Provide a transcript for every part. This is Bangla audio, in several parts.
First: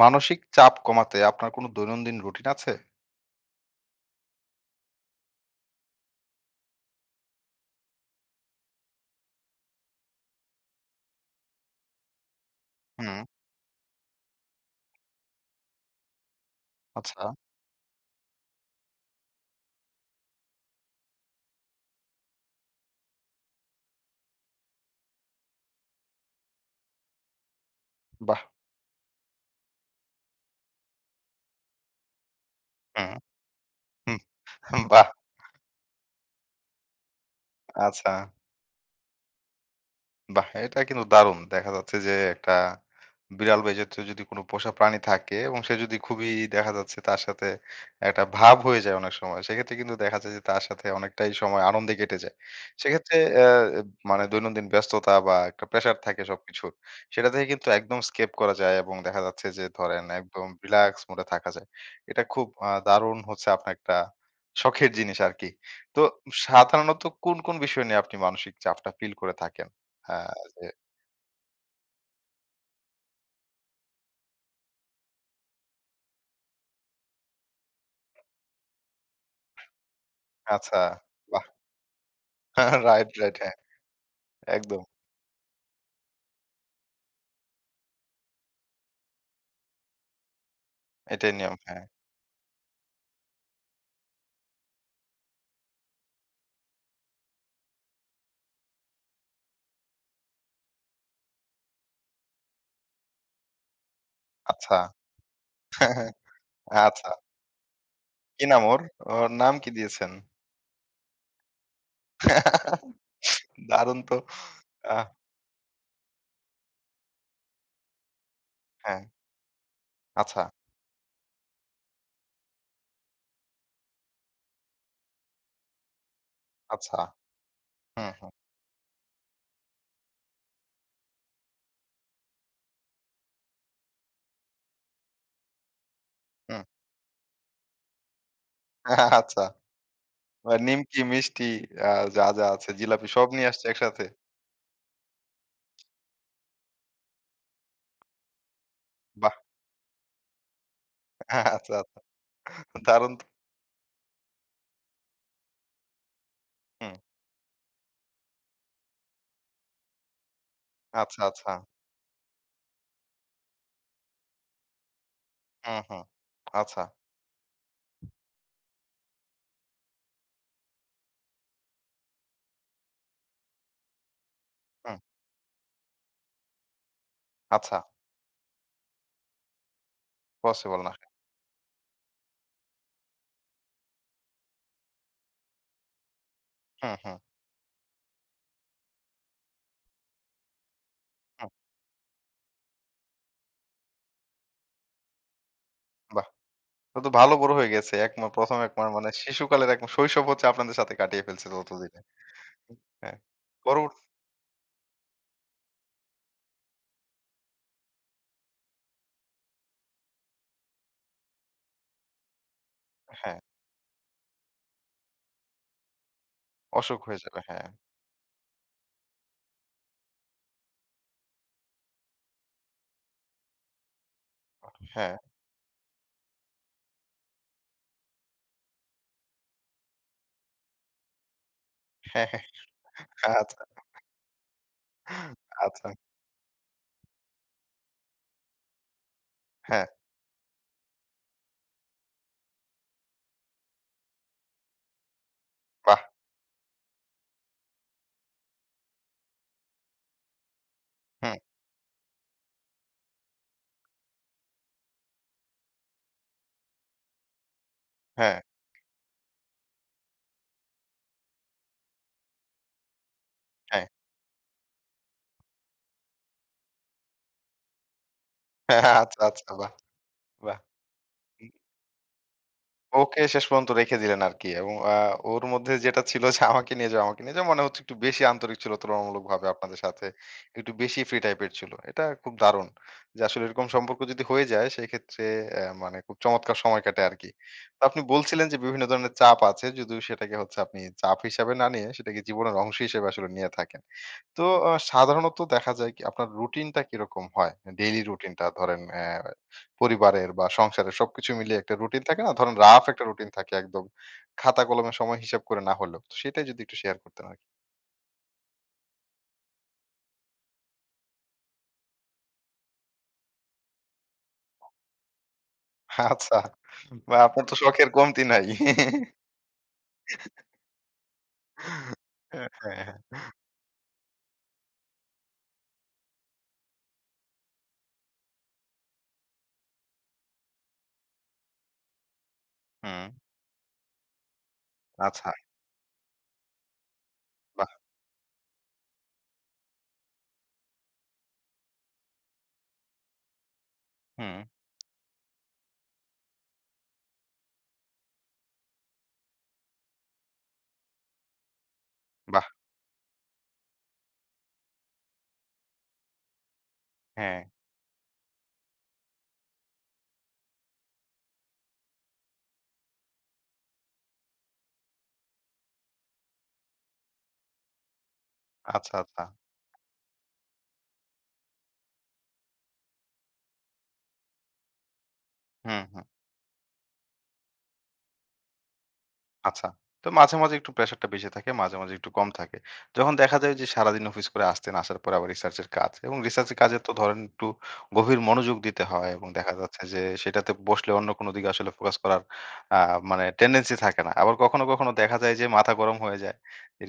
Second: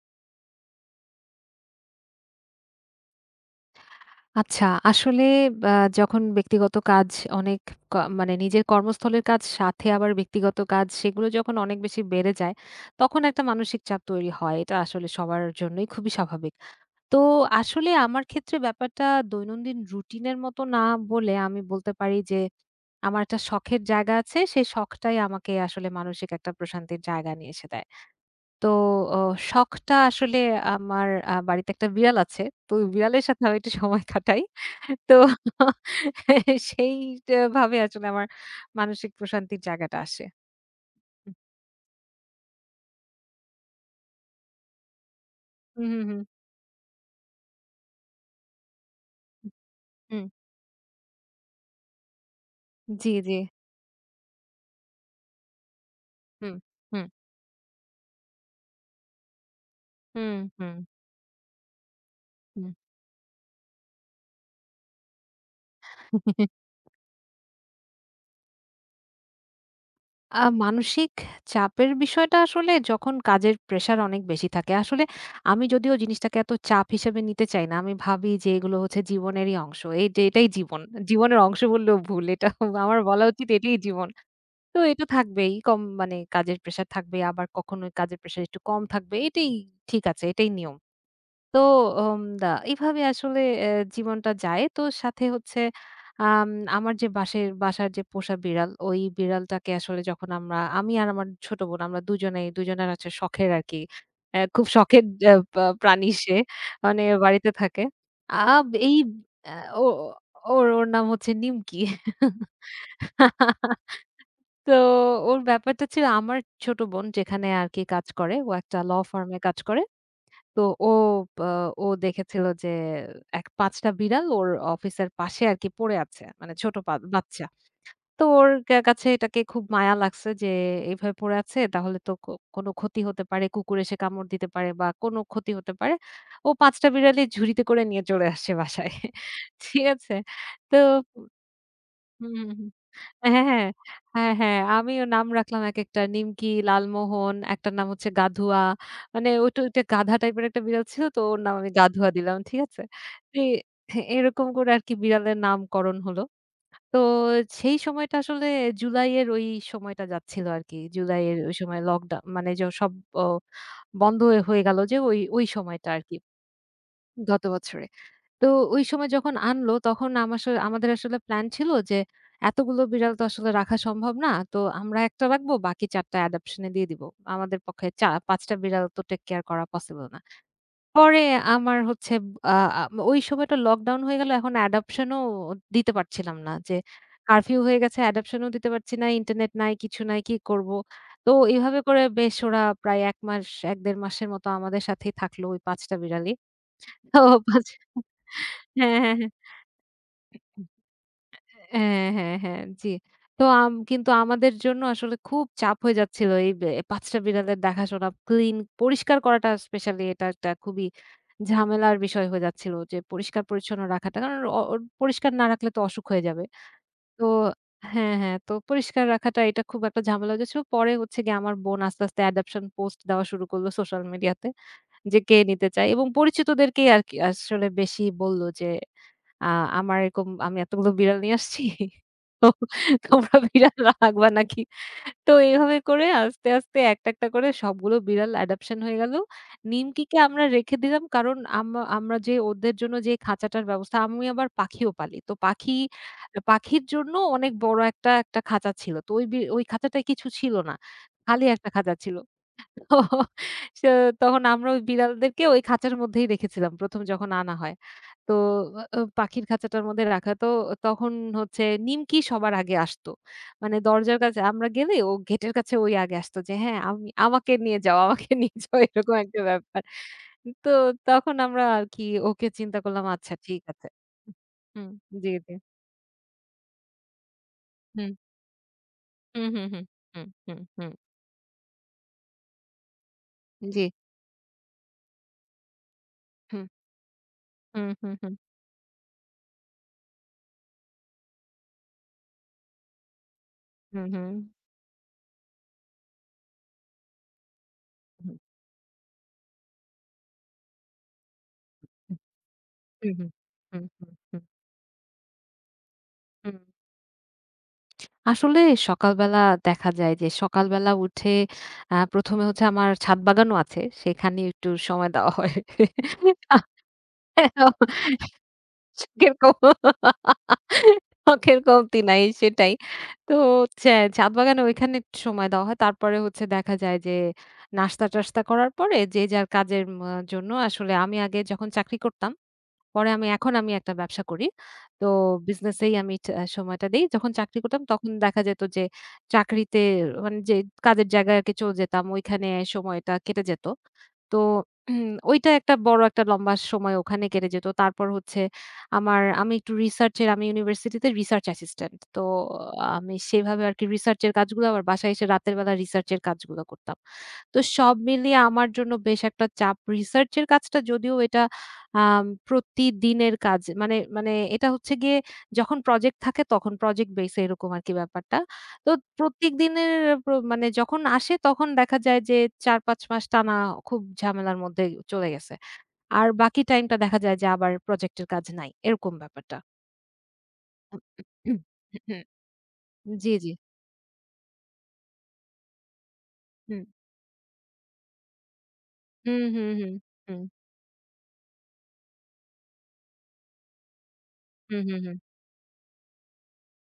মানসিক চাপ কমাতে আপনার কোনো দৈনন্দিন রুটিন আছে? আচ্ছা, আসলে বা যখন ব্যক্তিগত কাজ অনেক ক মানে নিজের কর্মস্থলের কাজ সাথে আবার ব্যক্তিগত কাজ সেগুলো যখন অনেক বেশি বেড়ে যায়, হুম, তখন একটা মানসিক চাপ তৈরি হয়। এটা আসলে সবার জন্যই খুবই স্বাভাবিক। তো আচ্ছা। আসলে আমার ক্ষেত্রে ব্যাপারটা দৈনন্দিন রুটিনের মতো না বলে আমি বলতে পারি যে আমার একটা শখের জায়গা আছে। সেই শখটাই আমাকে আসলে মানসিক একটা প্রশান্তির জায়গা নিয়ে এসে দেয়। বাহ! তো অ শখটা আসলে আমার বাড়িতে একটা বিড়াল আছে। তো ওই হুম, বিড়ালের সাথে আমি একটু সময় কাটাই। হুম, বাহ! তো সেই টা ভাবে আসলে আচ্ছা। আমার মানসিক প্রশান্তির জায়গাটা আসে। বাহ! এটা কিন্তু হুম, দারুণ। দেখা যাচ্ছে যে একটা বিড়াল বা এই জাতীয় যদি কোনো পোষা প্রাণী থাকে এবং সে হুম, যদি হুম, খুবই দেখা যাচ্ছে তার সাথে একটা ভাব হয়ে যায় অনেক সময়। হুম, সেক্ষেত্রে কিন্তু দেখা হুম, যায় যে তার সাথে অনেকটাই সময় আনন্দে কেটে যায়। জি, সেক্ষেত্রে জি। মানে দৈনন্দিন ব্যস্ততা বা একটা প্রেশার থাকে হুম, সবকিছুর। হুম, সেটা থেকে কিন্তু একদম স্কেপ করা যায় এবং দেখা যাচ্ছে যে ধরেন হুম, একদম হুম, রিল্যাক্স মুড এ থাকা যায়। এটা খুব দারুণ হচ্ছে আপনার একটা শখের জিনিস আরকি। তো হুম। সাধারণত কোন, কোন বিষয় নিয়ে আপনি মানসিক চাপটা ফিল করে থাকেন? হ্যাঁ, আ যে মানসিক চাপের বিষয়টা আসলে যখন কাজের প্রেশার অনেক বেশি থাকে। আসলে আমি যদিও জিনিসটাকে এত চাপ হিসেবে নিতে চাই না। আমি ভাবি যে এগুলো হচ্ছে জীবনেরই অংশ। এই যে এটাই আচ্ছা, জীবন। জীবনের বাহ! অংশ বললেও ভুল। এটা আমার রাইট, বলা রাইট। উচিত হ্যাঁ, এটাই জীবন। তো একদম। এটা থাকবেই। কম মানে কাজের প্রেশার থাকবে। আবার কখনো কাজের প্রেশার একটু কম থাকবে। এটাই ঠিক আছে। এটাই নিয়ম। এটাই নিয়ম। তো হ্যাঁ। উম দা এভাবে আসলে এ জীবনটা যায়। তো সাথে হচ্ছে আম আমার যে বাঁশের বাসার যে পোষা বিড়াল, ওই বিড়ালটাকে আসলে যখন আমি আর আমার ছোট বোন আমরা দুজনেই দুজনের আছে শখের আরকি। খুব আচ্ছা। শখের এ পা প্রাণী সে। মানে আচ্ছা। বাড়িতে থাকে। কি নাম আব ওর? এই ওর আ নাম কি ও দিয়েছেন? ওর ওর নাম হচ্ছে নিমকি। দারুণ তো। তো আহ ওর ব্যাপারটা ছিল আমার ছোট বোন যেখানে আরকি কাজ করে। ও একটা ল হ্যাঁ। ফার্ম এ কাজ করে। আচ্ছা, তো ও আ ও দেখেছিল যে ৫ টা বিড়াল ওর অফিসের পাশে আরকি পড়ে আছে। মানে ছোট আচ্ছা। বাচ্চা। হুম, তো হুম, ওর কাছে এটাকে খুব মায়া লাগছে যে এভাবে পড়ে আছে তাহলে তো কোনো ক্ষতি হতে পারে। কুকুর এসে কামড় দিতে পারে বা কোনো ক্ষতি হতে পারে। ও হুম। ৫ টা বিড়ালই ঝুড়িতে করে নিয়ে চলে আসে বাসায়। আচ্ছা। ঠিক আছে? তো নিমকি, মিষ্টি আ যা, হুম, যা হুম, হুম। আছে জিলাপি সব হ্যাঁ, নিয়ে আসছে হ্যাঁ। একসাথে? হ্যাঁ, হ্যাঁ। আমিও নাম রাখলাম একেকটা। নিমকি, লালমোহন, একটার নাম হচ্ছে গাধুয়া। মানে বাহ! ওইটা ওইটা গাধা টাইপের একটা বিড়াল ছিল তো ওর নাম আমি আচ্ছা, গাধুয়া আচ্ছা। দিলাম। ঠিক আছে? দারুণ তো। তো এরকম করে আরকি বিড়ালের নামকরণ হলো। হুম। তো সেই সময়টা আসলে জুলাইয়ের ওই সময়টা যাচ্ছিল আরকি। আচ্ছা, জুলাইয়ের আচ্ছা। ওই সময় লকডাউন মানে সব অ বন্ধ হয়ে হয়ে গেল যে ওই হুম, সময়টা হুম। আরকি আচ্ছা, গত বছরে। তো ওই সময় যখন আনলো তখন আমার সা আমাদের আসলে প্ল্যান ছিল যে এতগুলো বিড়াল তো আসলে রাখা সম্ভব না। তো হুম। আমরা ১ টা রাখবো বাকি ৪ টা অ্যাডপশন এ দিয়ে দিবো। আমাদের আচ্ছা। পক্ষে ৫ টা বিড়াল তো টেক কেয়ার করা পসিবল না। পসিবল না। পরে আমার হচ্ছে আ আ ওই সময়টা লকডাউন হয়ে গেল এখন অ্যাডপশন ও দিতে পারছিলাম না। যে হুম, হুম, কারফিউ হয়ে গেছে অ্যাডপশন ও দিতে পারছি না, ইন্টারনেট নাই, কিছু নাই, কি করব? তো হুম। এভাবে করে বেশ ওরা প্রায় ১ ১.৫ মাসের মতো আমাদের সাথেই থাকলো ওই ৫ টা বাহ! বিড়ালই। ও তো তো ভালো বড় ৫ হয়ে গেছে। এক মা ১ম ১ মাস হ্যাঁ, মানে হ্যাঁ, হ্যাঁ। শিশুকালের এক মা- শৈশব হচ্ছে আপনাদের সাথে কাটিয়ে ফেলছে ততদিনে। হ্যাঁ, হ্যাঁ, হ্যাঁ, জি। হ্যাঁ। তো পরবর্তী কিন্তু আমাদের জন্য আসলে খুব চাপ হয়ে যাচ্ছিল এই ৫ টা বিড়ালের দেখাশোনা, ক্লিন পরিষ্কার করাটা স্পেশালি এটা একটা খুবই ঝামেলার বিষয় হয়ে যাচ্ছিল যে হ্যাঁ, পরিষ্কার-পরিচ্ছন্ন রাখাটা। কারণ ওর পরিষ্কার না রাখলে তো অসুখ হয়ে যাবে। অসুখ হয়ে তো যাবে। হ্যাঁ, হ্যাঁ, হ্যাঁ, তো পরিষ্কার রাখাটা এটা খুব একটা ঝামেলা হয়ে যাচ্ছিল। পরে হচ্ছে গিয়ে আমার বোন আস্তে, আস্তে অ্যাডপশন পোস্ট দেওয়া শুরু করলো সোশ্যাল মিডিয়াতে হ্যাঁ, যে কে নিতে চায় এবং পরিচিতদেরকেই আরকি আসলে বেশি বলল যে আ আমার এরকম আমি এতগুলো বিড়াল নিয়ে আসছি। হ্যাঁ, তো হ্যাঁ, তোমরা আচ্ছা, বিড়াল রাখবা নাকি? তো এভাবে আচ্ছা। করে আস্তে, আস্তে একটা, একটা করে সবগুলো বিড়াল অ্যাডপশন হয়ে গেল। হ্যাঁ, নিমকিকে আমরা রেখে দিলাম কারণ আমরা যে ওদের জন্য যে খাঁচাটার ব্যবস্থা আমি আবার পাখিও পালি। তো বাহ! পাখির জন্য অনেক বড় একটা, একটা খাঁচা ছিল। তো ওই খাঁচাটায় কিছু ছিল না। হুম, খালি একটা খাঁচা ছিল। তো সে তখন আমরা ওই বিড়ালদেরকে ওই খাঁচার মধ্যেই রেখেছিলাম ১ম যখন আনা হয়। তো হ্যাঁ, পাখির খাঁচাটার মধ্যে রাখা। তো তখন হচ্ছে নিমকি সবার আগে আসতো। মানে হ্যাঁ, দরজার কাছে আমরা গেলে ও গেটের কাছে ওই আগে আসতো যে হ্যাঁ, আমাকে নিয়ে যাও, আমাকে নিয়ে যাও হ্যাঁ, এরকম আচ্ছা, একটা আচ্ছা, বাহ! ব্যাপার। বাহ! তো তখন আমরা আর কি ওকে চিন্তা করলাম ওকে আচ্ছা শেষ ঠিক পর্যন্ত আছে। রেখে দিলেন আরকি। এবং হুম, জি, ওর জি। মধ্যে যেটা ছিল যে আমাকে নিয়ে যাও, আমাকে নিয়ে যাও মনে হচ্ছে একটু হুম, বেশি আন্তরিক ছিল তুলনামূলকভাবে হুম, হুম, আপনাদের হুম, সাথে। হুম, একটু হুম, বেশি ফ্রি টাইপের ছিল। এটা খুব দারুণ। যে আসলে এরকম হুম, জি, সম্পর্ক যদি হয়ে যায় সেক্ষেত্রে মানে খুব চমৎকার হুম, সময় কাটে আরকি। তো হুম, আপনি হুম, হুম, বলছিলেন যে বিভিন্ন ধরনের চাপ আছে যদিও সেটাকে হচ্ছে আপনি চাপ হিসাবে না নিয়ে সেটাকে জীবনের অংশ হিসেবে আসলে নিয়ে থাকেন। হুম, হুম, তো সাধারণত দেখা যায় কি আপনার রুটিনটা কিরকম হয়? ডেইলি হুম, রুটিনটা ধরেন পরিবারের বা সংসারের সবকিছু মিলিয়ে একটা রুটিন থাকে না? ধরেন রাফ একটা হুম, হুম, রুটিন থাকে একদম। হুম, হুম, হুম, খাতা কলমে সময় হিসাব করে না হলেও। তো সেটাই হুম। যদি একটু শেয়ার করতেন আরকি। আসলে সকালবেলা দেখা যায় যে সকালবেলা উঠে ১ম এ হচ্ছে আমার ছাদ বাগানও আছে। সেখানে একটু সময় দেওয়া হয়। আচ্ছা। হুম। বা আপনার তো শখের কমতি নাই। শখের কম শখের কমতি নাই হ্যাঁ, সেটাই। হ্যাঁ, হ্যাঁ। তো হচ্ছে ছাদ বাগানে ওইখানে একটু সময় দেওয়া হয়। তারপরে হচ্ছে দেখা যায় যে নাস্তা-টাস্তা করার পরে যে যার কাজের জন্য আসলে আমি আগে যখন চাকরি করতাম হুম। পরে আমি একটা ব্যবসা করি। তো আচ্ছা। বিজনেসেই আমি সময়টা দেই। যখন চাকরি বাহ! করতাম তখন দেখা যেত যে চাকরিতে মানে যে কাজের জায়গায় আরকি চলে যেতাম। ওইখানে সময়টা কেটে যেত। হুম, তো ওইটা একটা বড় একটা লম্বা সময় ওখানে কেটে যেত। তারপর হচ্ছে আমি একটু রিসার্চ এর আমি ইউনিভার্সিটিতে রিসার্চ অ্যাসিস্ট্যান্ট। তো বাহ! আমি সেভাবে আরকি রিসার্চ এর কাজগুলো আবার বাসায় এসে রাতের বেলা রিসার্চ এর কাজগুলো করতাম। হ্যাঁ। তো সব মিলিয়ে আমার জন্য বেশ একটা চাপ। রিসার্চ এর কাজটা যদিও এটা প্রতিদিনের কাজ। মানে মানে এটা হচ্ছে গিয়ে যখন প্রজেক্ট থাকে তখন প্রজেক্ট বেস এ এরকম আরকি ব্যাপারটা। তো আচ্ছা, আচ্ছা। প্রত্যেকদিনের মানে যখন আসে তখন দেখা যায় যে ৪-৫ মাস টানা খুব ঝামেলার মধ্যে চলে গেছে। হুম, হুম। আর বাকি টাইমটা দেখা যায় যে আবার প্রজেক্টের কাজ নাই। এরকম ব্যাপারটা। আচ্ছা। তো মাঝে, মাঝে একটু হুম, প্রেশারটা বেশি থাকে, মাঝে, মাঝে একটু হুম, কম থাকে। যখন জি, দেখা জি। যায় যে সারাদিন অফিস করে আসতেন, আসার পরে আবার রিসার্চ এর কাজ এবং রিসার্চ এর কাজে হুম। তো ধরেন একটু গভীর মনোযোগ দিতে হয় এবং হুম, দেখা হুম, যাচ্ছে হুম, যে হুম। সেটাতে বসলে অন্য কোনো দিকে আসলে ফোকাস করার আ মানে টেনডেন্সি থাকে না। আবার কখনো, হুম, কখনো হুম, দেখা হুম। যায় যে মাথা গরম হয়ে যায়।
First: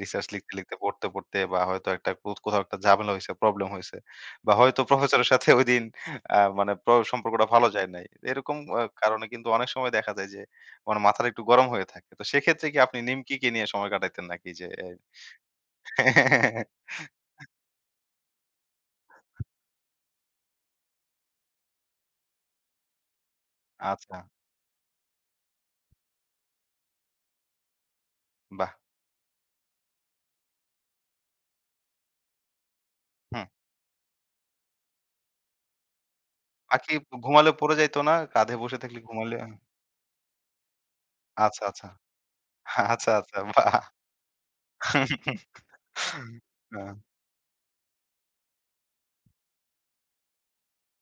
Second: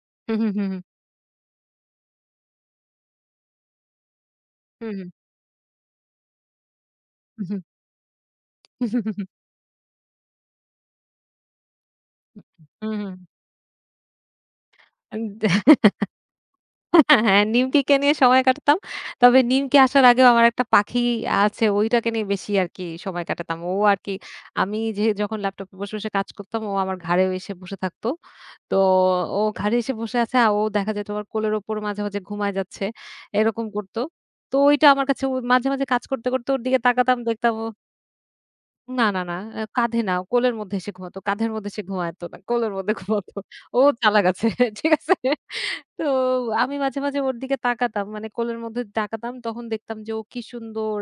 রিসার্চ হুম, হুম, লিখতে, হুম, লিখতে হুম, পড়তে, পড়তে বা হয়তো একটা কো কোথাও একটা ঝামেলা হইছে, প্রবলেম হইছে বা হয়তো হুম, হুম, প্রফেসরের সাথে ঐদিন মানে প্র হুম, হুম, সম্পর্কটা হুম, হুম, হুম, হুম, হুম। ভালো যায় নাই। এরকম কারণে কিন্তু অনেক সময় দেখা যায় যে মানে মাথাটা একটু গরম হয়ে থাকে। তো সেক্ষেত্রে কি হুম আপনি হুম নিমকিকে নিয়ে সময় কাটাইতেন নাকি যে হুম হুম হ্যাঁ, নিমকিকে নিয়ে সময় কাটাতাম। তবে নিমকি আসার আগেও আমার একটা পাখি আছে, ওইটাকে নিয়ে বেশি আরকি সময় কাটাতাম। ও আরকি আচ্ছা, আমি যখন ল্যাপটপে বসে, বসে কাজ করতাম, ও আমার ঘাড়ে এসে বসে থাকতো। বাহ! তো ও ঘাড়ে এসে বসে আছে, আর ও দেখা যেত আমার কোলের ওপর মাঝে, মাঝে ঘুমায় যাচ্ছে। হুম। এরকম করতো। তো ওইটা আমার কাছে ও মাঝে, মাঝে কাজ করতে, করতে ওর দিকে পাখি তাকাতাম, ঘুমালে দেখতাম ও পড়ে যাইতো না? কাঁধে বসে থাকলে না, না, না। ঘুমালে কাঁধে না, কোলের মধ্যে সে ঘুমাতো। কাঁধের আচ্ছা, মধ্যে সে আচ্ছা। ঘুমাতো না। কোলের মধ্যে আচ্ছা, ঘুমাতো। আচ্ছা। বাহ! ও চালাক আছে। ঠিক আছে? তো আমি আ মাঝে, মাঝে ওর দিকে তাকাতাম। মানে কোলের মধ্যে তাকাতাম। তখন দেখতাম যে ও কি সুন্দর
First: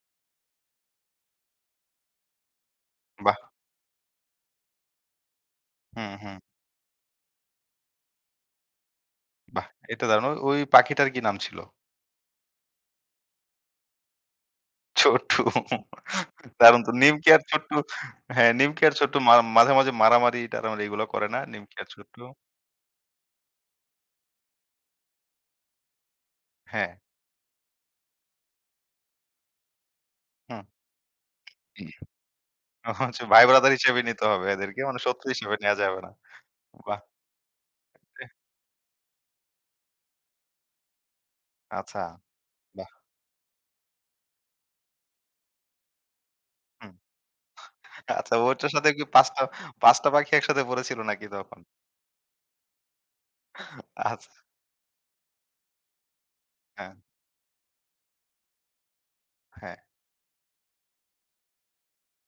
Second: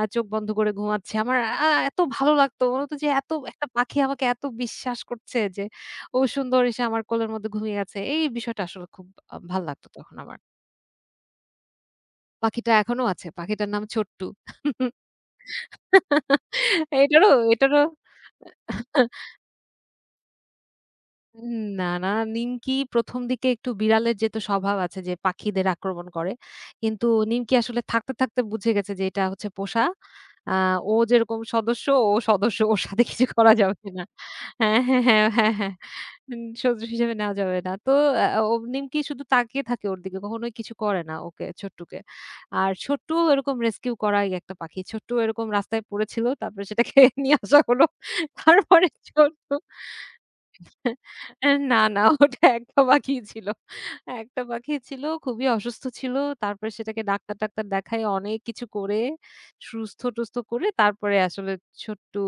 চোখ বন্ধ করে ঘুমাচ্ছে। আমার এত ভালো লাগতো। মনে হতো যে এত বাহ! একটা পাখি আমাকে এত বিশ্বাস করছে যে হুম, ও হুম। সুন্দর এসে আমার কোলের মধ্যে ঘুমিয়ে আছে। এই বিষয়টা আসলে খুব ভাল বাহ! লাগতো এটা তখন দারুণ। ও আমার। ওই পাখিটার কি নাম ছিল? পাখিটা এখনো আছে। পাখিটার নাম ছোট্টু। ছোট্টু। দারুণ তো নিমকি এটারও আর ছোট্টু এটারও হ্যাঁ, নিমকি আর ছোট্টু মা মাঝে, মাঝে মারামারি-টারামারি এগুলো করে না? উম নিমকি না, আর না। ছোট্টু? নিমকি ১ম দিকে একটু বিড়ালের যেহেতু স্বভাব আছে যে পাখিদের আক্রমণ করে। হ্যাঁ। কিন্তু নিমকি আসলে থাকতে, থাকতে বুঝে গেছে যে এটা হচ্ছে পোষা। আ হুম। ও যেরকম সদস্য, ও সদস্য। ওর সাথে আচ্ছা কিছু ভাই করা ব্রাদার যাবে হিসেবে না। নিতে হবে এদেরকে। হ্যাঁ, মানে হ্যাঁ, শত্রু হ্যাঁ, হ্যাঁ, হিসেবে নেয়া হ্যাঁ। যাবে না। সদস্য বাহ! হিসেবে নেওয়া যাবে না। তো এহ ও নিমকি শুধু তাকিয়ে থাকে ওর দিকে। কখনোই কিছু করে না ওকে, ছোট্টুকে। আচ্ছা, আর বাহ! ছোট্টু এরকম রেস্কিউ করাই একটা পাখি। ছোট্টু এরকম রাস্তায় পড়েছিল। তারপরে হুম। সেটাকে নিয়ে আসা হলো। আচ্ছা ওটার তারপরে সাথে কি ৫ টা ছোট্টু ৫ টা পাখি একসাথে পড়েছিল নাকি তখন? না, না ওটা একটা পাখিই ছিল। আচ্ছা, একটা পাখি ছিল খুবই অসুস্থ ছিল। তারপরে হ্যাঁ, সেটাকে ডাক্তার-টাক্তার দেখায় অনেক কিছু করে হ্যাঁ। সুস্থ-টুস্থ করে তারপরে আসলে ছোট্টু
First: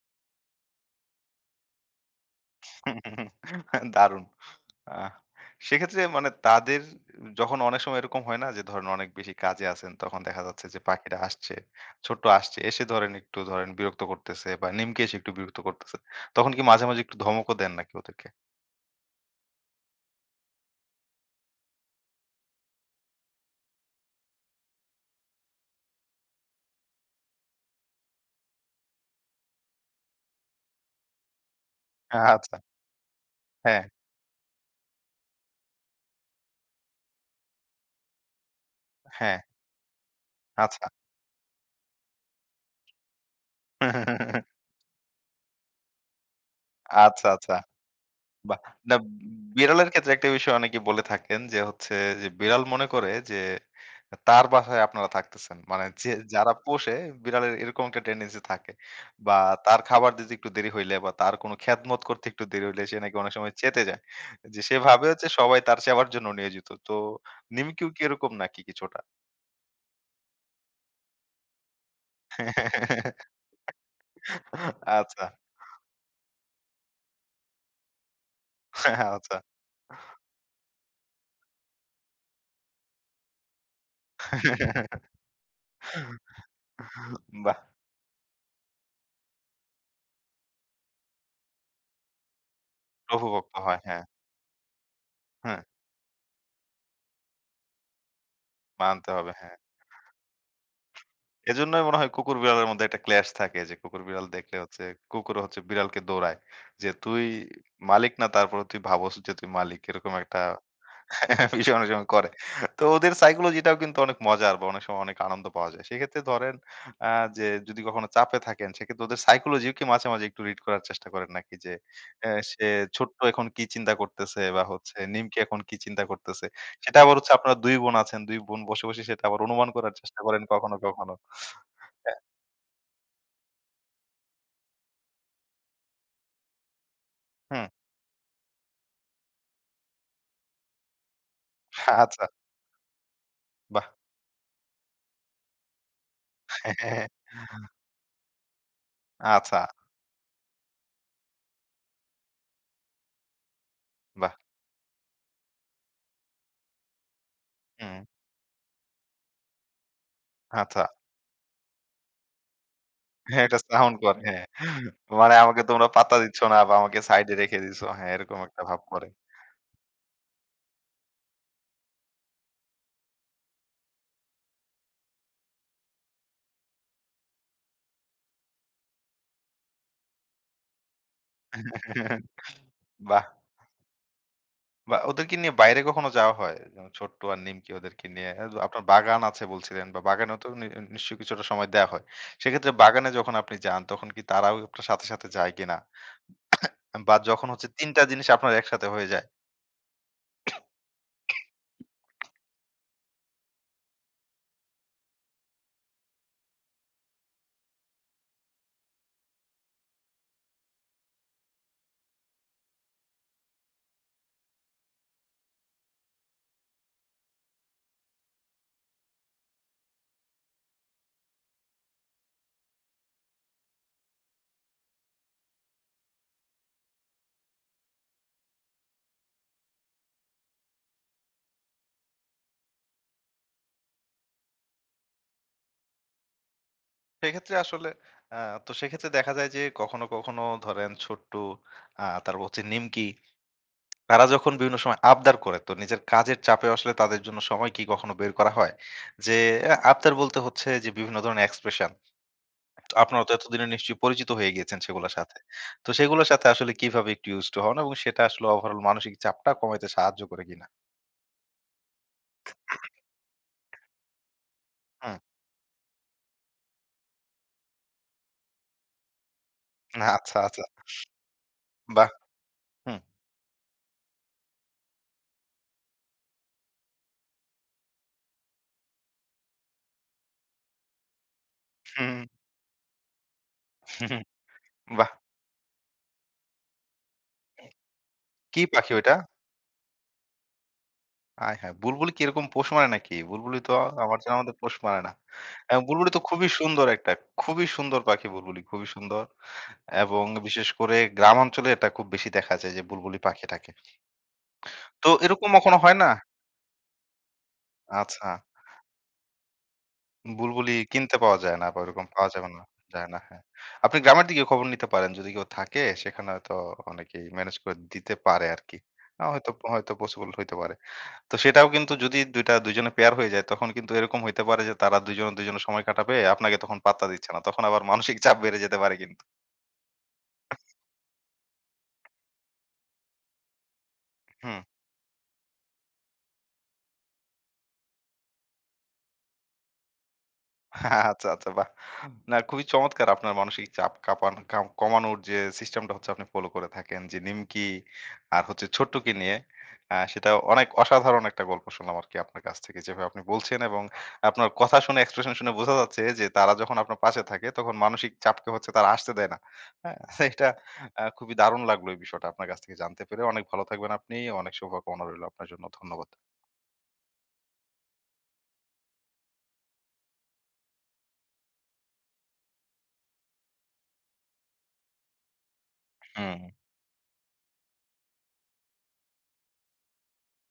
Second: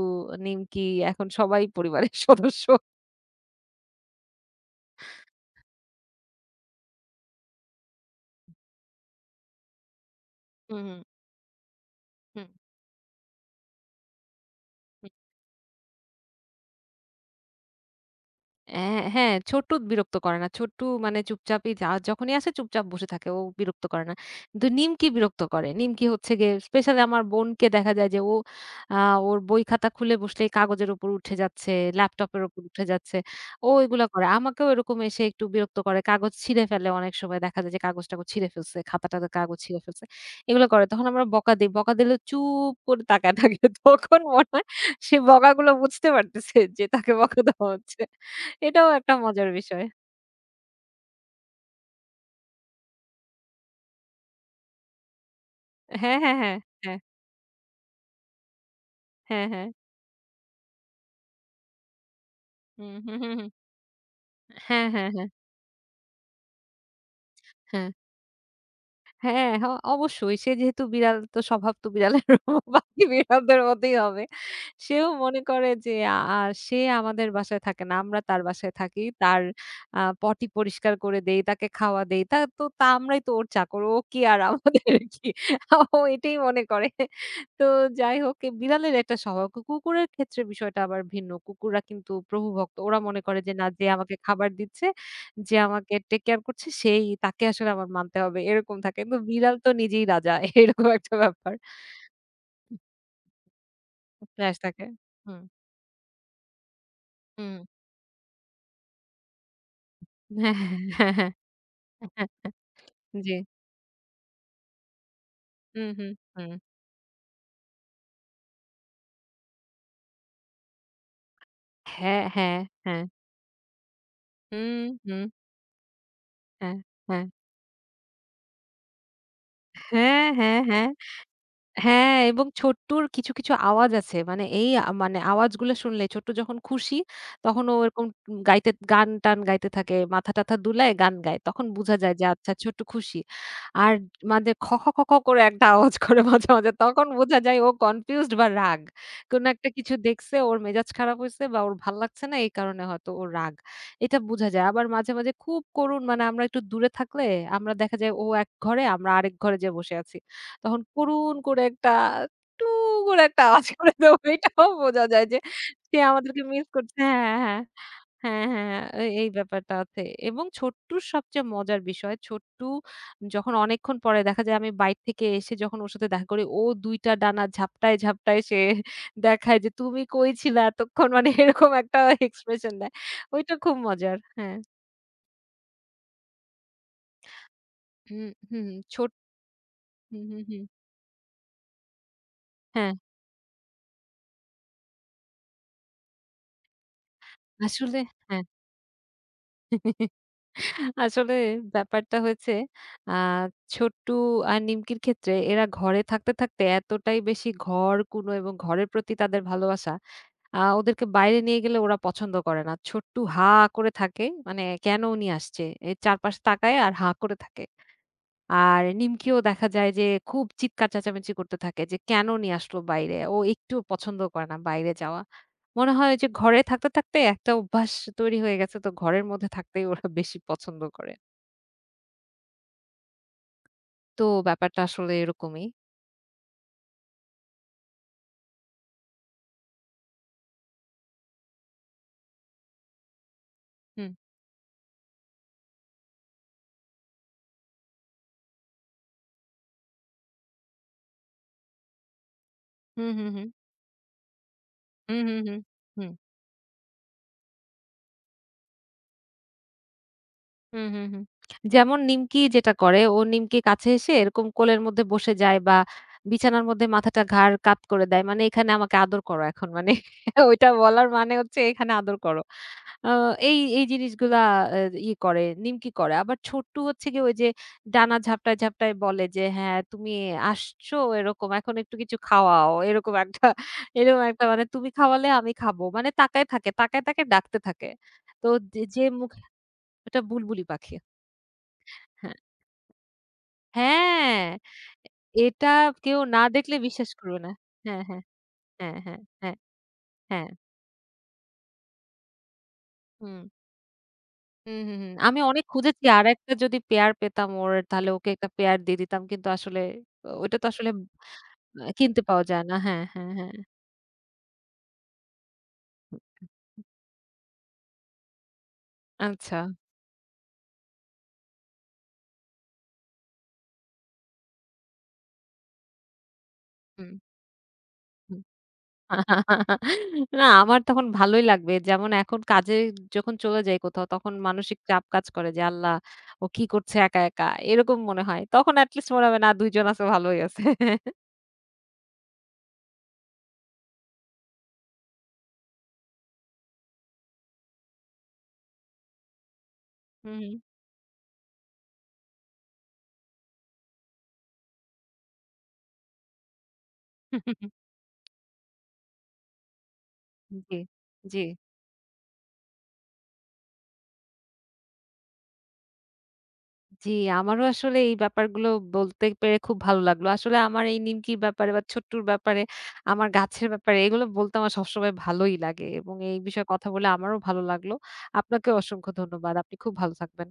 নিমকি এখন সবাই পরিবারের সদস্য। দারুণ। আহ সেক্ষেত্রে মানে তাদের যখন অনেক সময় এরকম হয় না যে ধরেন অনেক বেশি কাজে আছেন তখন দেখা যাচ্ছে যে হুম, হুম, পাখিটা আসছে, ছোট্ট হুম। আসছে। এসে ধরেন একটু ধরেন বিরক্ত করতেছে বা নিমকে এসে একটু বিরক্ত করতেছে। তখন কি মাঝে, মাঝে একটু ধমকও দেন নাকি ওদেরকে? অ্যা হ্যাঁ, ছোট্টু বিরক্ত করে না। ছোট্টু মানে চুপচাপই যা যখনই আসে চুপচাপ বসে থাকে। ও বিরক্ত করে না। কিন্তু নিমকি বিরক্ত করে। নিমকি হচ্ছে গিয়ে স্পেশালি আমার বোনকে দেখা যায় যে ও আ ওর বই খাতা খুলে বসলেই কাগজের উপর উঠে যাচ্ছে, ল্যাপটপের আচ্ছা। উপর উঠে যাচ্ছে। ও হ্যাঁ, এগুলা করে। আমাকেও এরকম এসে একটু বিরক্ত করে। কাগজ ছিঁড়ে ফেলে অনেক সময় দেখা যায় যে কাগজ-টাগজ ছিঁড়ে ফেলছে, খাতা-টাতার হ্যাঁ। কাগজ ছিঁড়ে ফেলছে। এগুলো করে। আচ্ছা। তখন আমরা বকা দেই। বকা দিলেও চুপ করে তাকায় থাকে। তখন মনে হয় সে বকাগুলো বুঝতে পারতেছে যে তাকে আচ্ছা, বকা আচ্ছা। দেওয়া হচ্ছে। বাহ! এটাও না একটা মজার বিষয়। বিড়ালের ক্ষেত্রে একটা বিষয় অনেকে বলে থাকেন যে হচ্ছে যে বিড়াল মনে করে যে তার বাসায় আপনারা থাকতেছেন। মানে যে হ্যাঁ, হ্যাঁ, যারা হ্যাঁ, পোষে হ্যাঁ, বিড়ালের এরকম একটা টেনডেন্সি থাকে। বা হ্যাঁ, হ্যাঁ। তার খাবার দিতে একটু দেরি হইলে বা তার কোনো খেদমত করতে একটু দেরি হইলে হুম, সে নাকি হুম, হুম, অনেক হুম। সময় চেতে যায়। যে সে হ্যাঁ, ভাবে হ্যাঁ, হ্যাঁ, হচ্ছে সবাই তার সেবার জন্য নিয়োজিত। তো হ্যাঁ। নিমকিও কি এরকম নাকি কিছুটা? হ্যাঁ, হ্যাঁ অবশ্যই। সে যেহেতু বিড়াল তো স্বভাব তো বিড়ালের বাকি বিড়ালদের মতই হবে। সেও আচ্ছা, মনে করে যে সে আমাদের বাসায় থাকে না। আমরা তার বাসায় থাকি। আচ্ছা। তার পটি পরিষ্কার করে দেই, তাকে খাওয়া দেই। তা তো আমরাই তো ওর চাকর। ও কি আর আমাদের কি? ও এটাই মনে করে। বাহ! তো যাই হোক এ বিড়ালের একটা স্বভাব। কুকুরের ক্ষেত্রে বিষয়টা আবার ভিন্ন। কুকুররা কিন্তু প্রভুভক্ত। ওরা মনে করে যে প্রভুভক্ত না হয়। যে হ্যাঁ, আমাকে খাবার দিচ্ছে যে হ্যাঁ। আমাকে টেক কেয়ার করছে সেই তাকে আসলে আমার মানতে হবে এরকম থাকে। মানতে কিন্তু হবে। বিড়াল হ্যাঁ। তো নিজেই রাজা এরকম একটা ব্যাপার। এজন্যই মনে হয় কুকুর বিড়ালের মধ্যে একটা clash থাকে যে কুকুর বিড়াল ক্লাশ দেখলে হচ্ছে থাকে। কুকুর হুম, হচ্ছে বিড়ালকে দৌড়ায়। যে তুই হুম। মালিক না তারপরেও তুই ভাবস যে তুই মালিক এরকম একটা হ্যাঁ, হ্যাঁ, হ্যাঁ, হ্যাঁ, বিষয় অনেক সময় হ্যাঁ। করে। তো ওদের জি। psychology টাও কিন্তু অনেক মজার বা অনেক সময় অনেক আনন্দ পাওয়া যায়। হুম, হুম, সেক্ষেত্রে হুম। ধরেন আ যে যদি কখনো চাপে থাকেন সেক্ষেত্রে ওদের psychology ও কি মাঝে, মাঝে একটু read করার চেষ্টা করেন নাকি? যে হ্যাঁ, এ হ্যাঁ, সে হ্যাঁ। ছোট্ট এখন কি চিন্তা করতেছে বা হুম, হচ্ছে হুম। নিমকি এখন কি চিন্তা করতেছে? হ্যাঁ, সেটা আবার হ্যাঁ। হচ্ছে আপনারা ২ বোন আছেন, ২ বোন বসে, বসে সেটা আবার অনুমান করার চেষ্টা হ্যাঁ, করেন হ্যাঁ, কখনো, হ্যাঁ। কখনো। হ্যাঁ, এবং ছোট্টুর কিছু, কিছু আওয়াজ আছে। মানে এই মানে আওয়াজগুলো শুনলে ছোট্টু যখন খুশি তখন হুম। ও এরকম গাইতে গান-টান গাইতে থাকে। মাথা-টাথা দুলায় গান গায়। তখন বুঝা যায় আচ্ছা, যে আচ্ছা ছোট্টু খুশি। বাহ! আর মাঝে খ, খ, খ, খ করে একটা আওয়াজ করে মাঝে, মাঝে হ্যাঁ, হ্যাঁ, হ্যাঁ। তখন বোঝা যায় ও কনফিউজড বা রাগ। কোন আচ্ছা, একটা কিছু দেখছে ওর মেজাজ খারাপ হইছে বা ওর ভাল লাগছে না এই কারণে হয়তো ওর রাগ। এটা বাহ! বোঝা যায়। আবার মাঝে, মাঝে খুব করুণ মানে আমরা একটু দূরে থাকলে আমরা দেখা হুম, যায় ও এক ঘরে আমরা আরেক ঘরে যেয়ে বসে আছি। তখন আচ্ছা। করুণ করে একটা টু করে একটা হ্যাঁ, এটা আওয়াজ করে সাউন্ড দেবো করে, হ্যাঁ। এটাও বোঝা যায় মানে যে আমাকে তোমরা সে পাত্তা দিচ্ছ আমাদেরকে না মিস বা আমাকে করছে। সাইডে হ্যাঁ, হ্যাঁ, রেখে দিছো। হ্যাঁ, এরকম হ্যাঁ, একটা ভাব হ্যাঁ, করে। হ্যাঁ, এই ব্যাপারটা আছে এবং ছোট্টুর সবচেয়ে মজার বিষয় ছোট্টু যখন অনেকক্ষণ পরে দেখা যায় আমি বাইর থেকে এসে যখন ওর সাথে দেখা করি ও ২ টা ডানা ঝাপটায়, ঝাপটায় সে দেখায় যে তুমি কই ছিলা এতক্ষণ মানে এরকম একটা এক্সপ্রেশন দেয়। বাহ! ওইটা খুব মজার। হ্যাঁ। বাহ! ওদেরকে নিয়ে বাইরে কখনো যাওয়া হয়? যেমন ছোট্টু আর নিমকি ওদেরকে হুম, নিয়ে এ হুম, আপনার ছোট বাগান আছে বলছিলেন বা হুম, বাগানেও হুম, তো হুম। নি নিশ্চয়ই কিছুটা সময় দেয়া হয়। সেক্ষেত্রে হ্যাঁ, বাগানে যখন আপনি যান তখন কি তারাও আপনার সাথে, সাথে যায় কিনা? বা যখন হচ্ছে ৩ আসলে টা জিনিস হ্যাঁ। আপনার একসাথে হয়ে যায় আসলে ব্যাপারটা হয়েছে আ ছোট্টু আর নিমকির ক্ষেত্রে এরা ঘরে থাকতে, থাকতে এতটাই বেশি ঘরকুনো এবং ঘরের প্রতি তাদের ভালোবাসা, ওদেরকে বাইরে নিয়ে গেলে ওরা পছন্দ করে না। ছোট্টু হা করে থাকে। মানে কেন নিয়ে আসছে? এর চারপাশে তাকায় আর হা করে থাকে। আর নিমকিও দেখা যায় যে খুব চিৎকার চেঁচামেচি করতে থাকে যে, "কেন নিয়ে আসলো বাইরে?" ও একটুও পছন্দ করে না বাইরে যাওয়া। মনে হয় যে ঘরে থাকতে, থাকতে একটা অভ্যাস তৈরি হয়ে গেছে তো ঘরের মধ্যে থাকতেই ওরা বেশি পছন্দ করে। তো ব্যাপারটা আসলে এরকমই। সেক্ষেত্রে আসলে আ তো সেক্ষেত্রে দেখা যায় যে কখনো, কখনো ধরেন ছোট্টু, তারপর হচ্ছে নিমকি, হুম, তারা যখন বিভিন্ন সময় আবদার করে তো নিজের কাজের চাপে আসলে তাদের জন্য সময় কি কখনো বের করা হয়? যে আবদার বলতে হচ্ছে যে বিভিন্ন ধরনের এক্সপ্রেশন। হুম, আপনারা হুম, তো হুম, এতদিনে নিশ্চয়ই পরিচিত হয়ে গিয়েছেন সেগুলোর হুম, সাথে। হুম, হুম, তো হুম, সেগুলোর সাথে আসলে কিভাবে একটু ইউস টু হন এবং সেটা আসলে ওভারঅল মানসিক চাপটা কমাইতে সাহায্য করে কিনা? হুম, হুম, হুম। যেমন নিমকি যেটা করে ও নিমকি কাছে এসে এরকম কোলের মধ্যে হুম। বসে যায় বা বিছানার মধ্যে মাথাটা ঘাড় কাত করে দেয়। মানে এখানে আমাকে আদর করো এখন। মানে আচ্ছা, আচ্ছা। ওইটা বলার মানে হচ্ছে এখানে বাহ! আদর করো। হুম, আ এই জিনিসগুলা আ ই করে, নিমকি করে। আবার ছোট্টু হচ্ছে গিয়ে ওই যে ডানা ঝাপটায়, ঝাপটায় বলে যে, "হ্যাঁ, তুমি আসছো এরকম এখন একটু কিছু হুম, খাওয়াও।" হুম, এরকম একটা মানে তুমি বাহ! খাওয়ালে আমি খাবো। মানে তাকায় থাকে, তাকায়, তাকায় ডাকতে থাকে। তো কি যে, পাখি যে ওইটা? মুখ এটা বুলবুলি পাখি। আয় হায়! বুলবুলি কি হ্যাঁ, এরকম পোষ মারে নাকি? বুলবুলি তো আমার হ্যাঁ, জানামতে পোষ মারে না। এটা এবং বুলবুলি কেউ তো না খুবই দেখলে সুন্দর বিশ্বাস একটা, করবে না। খুবই সুন্দর হ্যাঁ, হ্যাঁ, পাখি বুলবুলি, খুবই হ্যাঁ, হ্যাঁ, সুন্দর। হ্যাঁ, এবং হ্যাঁ, বিশেষ করে গ্রামাঞ্চলে এটা খুব বেশি দেখা যায় যে বুলবুলি হুম। পাখিটাকে। হুম, হুম, তো হুম। আমি এরকম অনেক কখনো হয় খুঁজেছি না? আরেকটা যদি পেয়ার পেতাম ওর তাহলে আচ্ছা, ওকে একটা পেয়ার দিয়ে দিতাম। কিন্তু আসলে আহ, ওইটা তো বুলবুলি আসলে কিনতে পাওয়া যায় না বা ওরকম কিনতে পাওয়া পাওয়া যাবে যায় না, না। হ্যাঁ, যায় না, হ্যাঁ, হ্যাঁ। হ্যাঁ। আপনি গ্রামের দিকে খবর নিতে পারেন যদি কেউ থাকে সেখানে হয়তো অনেকেই ম্যানেজ করে দিতে পারে আরকি। হয়তো, আচ্ছা। হয়তো পসিবল হইতে পারে। তো সেটাও কিন্তু যদি ২ টা ২ জনে পেয়ার হয়ে যায় তখন কিন্তু এরকম হইতে পারে যে তারা ২ জনে ২ জনে সময় কাটাবে। আপনাকে তখন পাত্তা হুম, দিচ্ছে না। তখন আবার মানসিক চাপ হুম। বেড়ে যেতে পারে কিন্তু। না আমার তখন ভালোই লাগবে। যেমন এখন কাজে যখন চলে যাই কোথাও তখন হুম। মানসিক চাপ কাজ করে যে আল্লাহ ও কি করছে একা, একা এরকম মনে হয়। তখন এট লিস্ট মনে হবে না ২ জন আছে ভালোই আছে। আচ্ছা, আচ্ছা বাহ! না খুবই চমৎকার আপনার মানসিক চাপ কাঁপান কাম কমানোর যে সিস্টেমটা হচ্ছে আপনি ফলো করে থাকেন। যে নিমকি আর হচ্ছে ছোট্টুকে নিয়ে সেটা হুম, হুম। অনেক অসাধারণ একটা গল্প শুনলাম আরকি আপনার কাছ থেকে। যেভাবে আপনি বলছেন এবং আপনার কথা শুনে এক্সপ্রেশন শুনে বোঝা যাচ্ছে যে তারা যখন আপনার পাশে থাকে তখন মানসিক চাপকে হচ্ছে তারা আসতে দেয় না। হ্যাঁ? এটা জি, খুবই জি। দারুণ লাগলো এই বিষয়টা আপনার কাছ থেকে জানতে পেরে। অনেক ভালো থাকবেন আপনি। অনেক শুভকামনা রইলো আপনার জন্য। ধন্যবাদ। জি, আমারও আসলে এই ব্যাপারগুলো বলতে পেরে খুব ভালো লাগলো। আসলে আমার এই নিমকির ব্যাপারে বা ছোট্টুর ব্যাপারে, আমার গাছের ব্যাপারে এগুলো বলতে আমার সবসময় ভালোই লাগে এবং এই হুম। বিষয়ে কথা বলে আমারও ভালো লাগলো। আপনাকেও অসংখ্য ধন্যবাদ। আপনি খুব ভালো থাকবেন।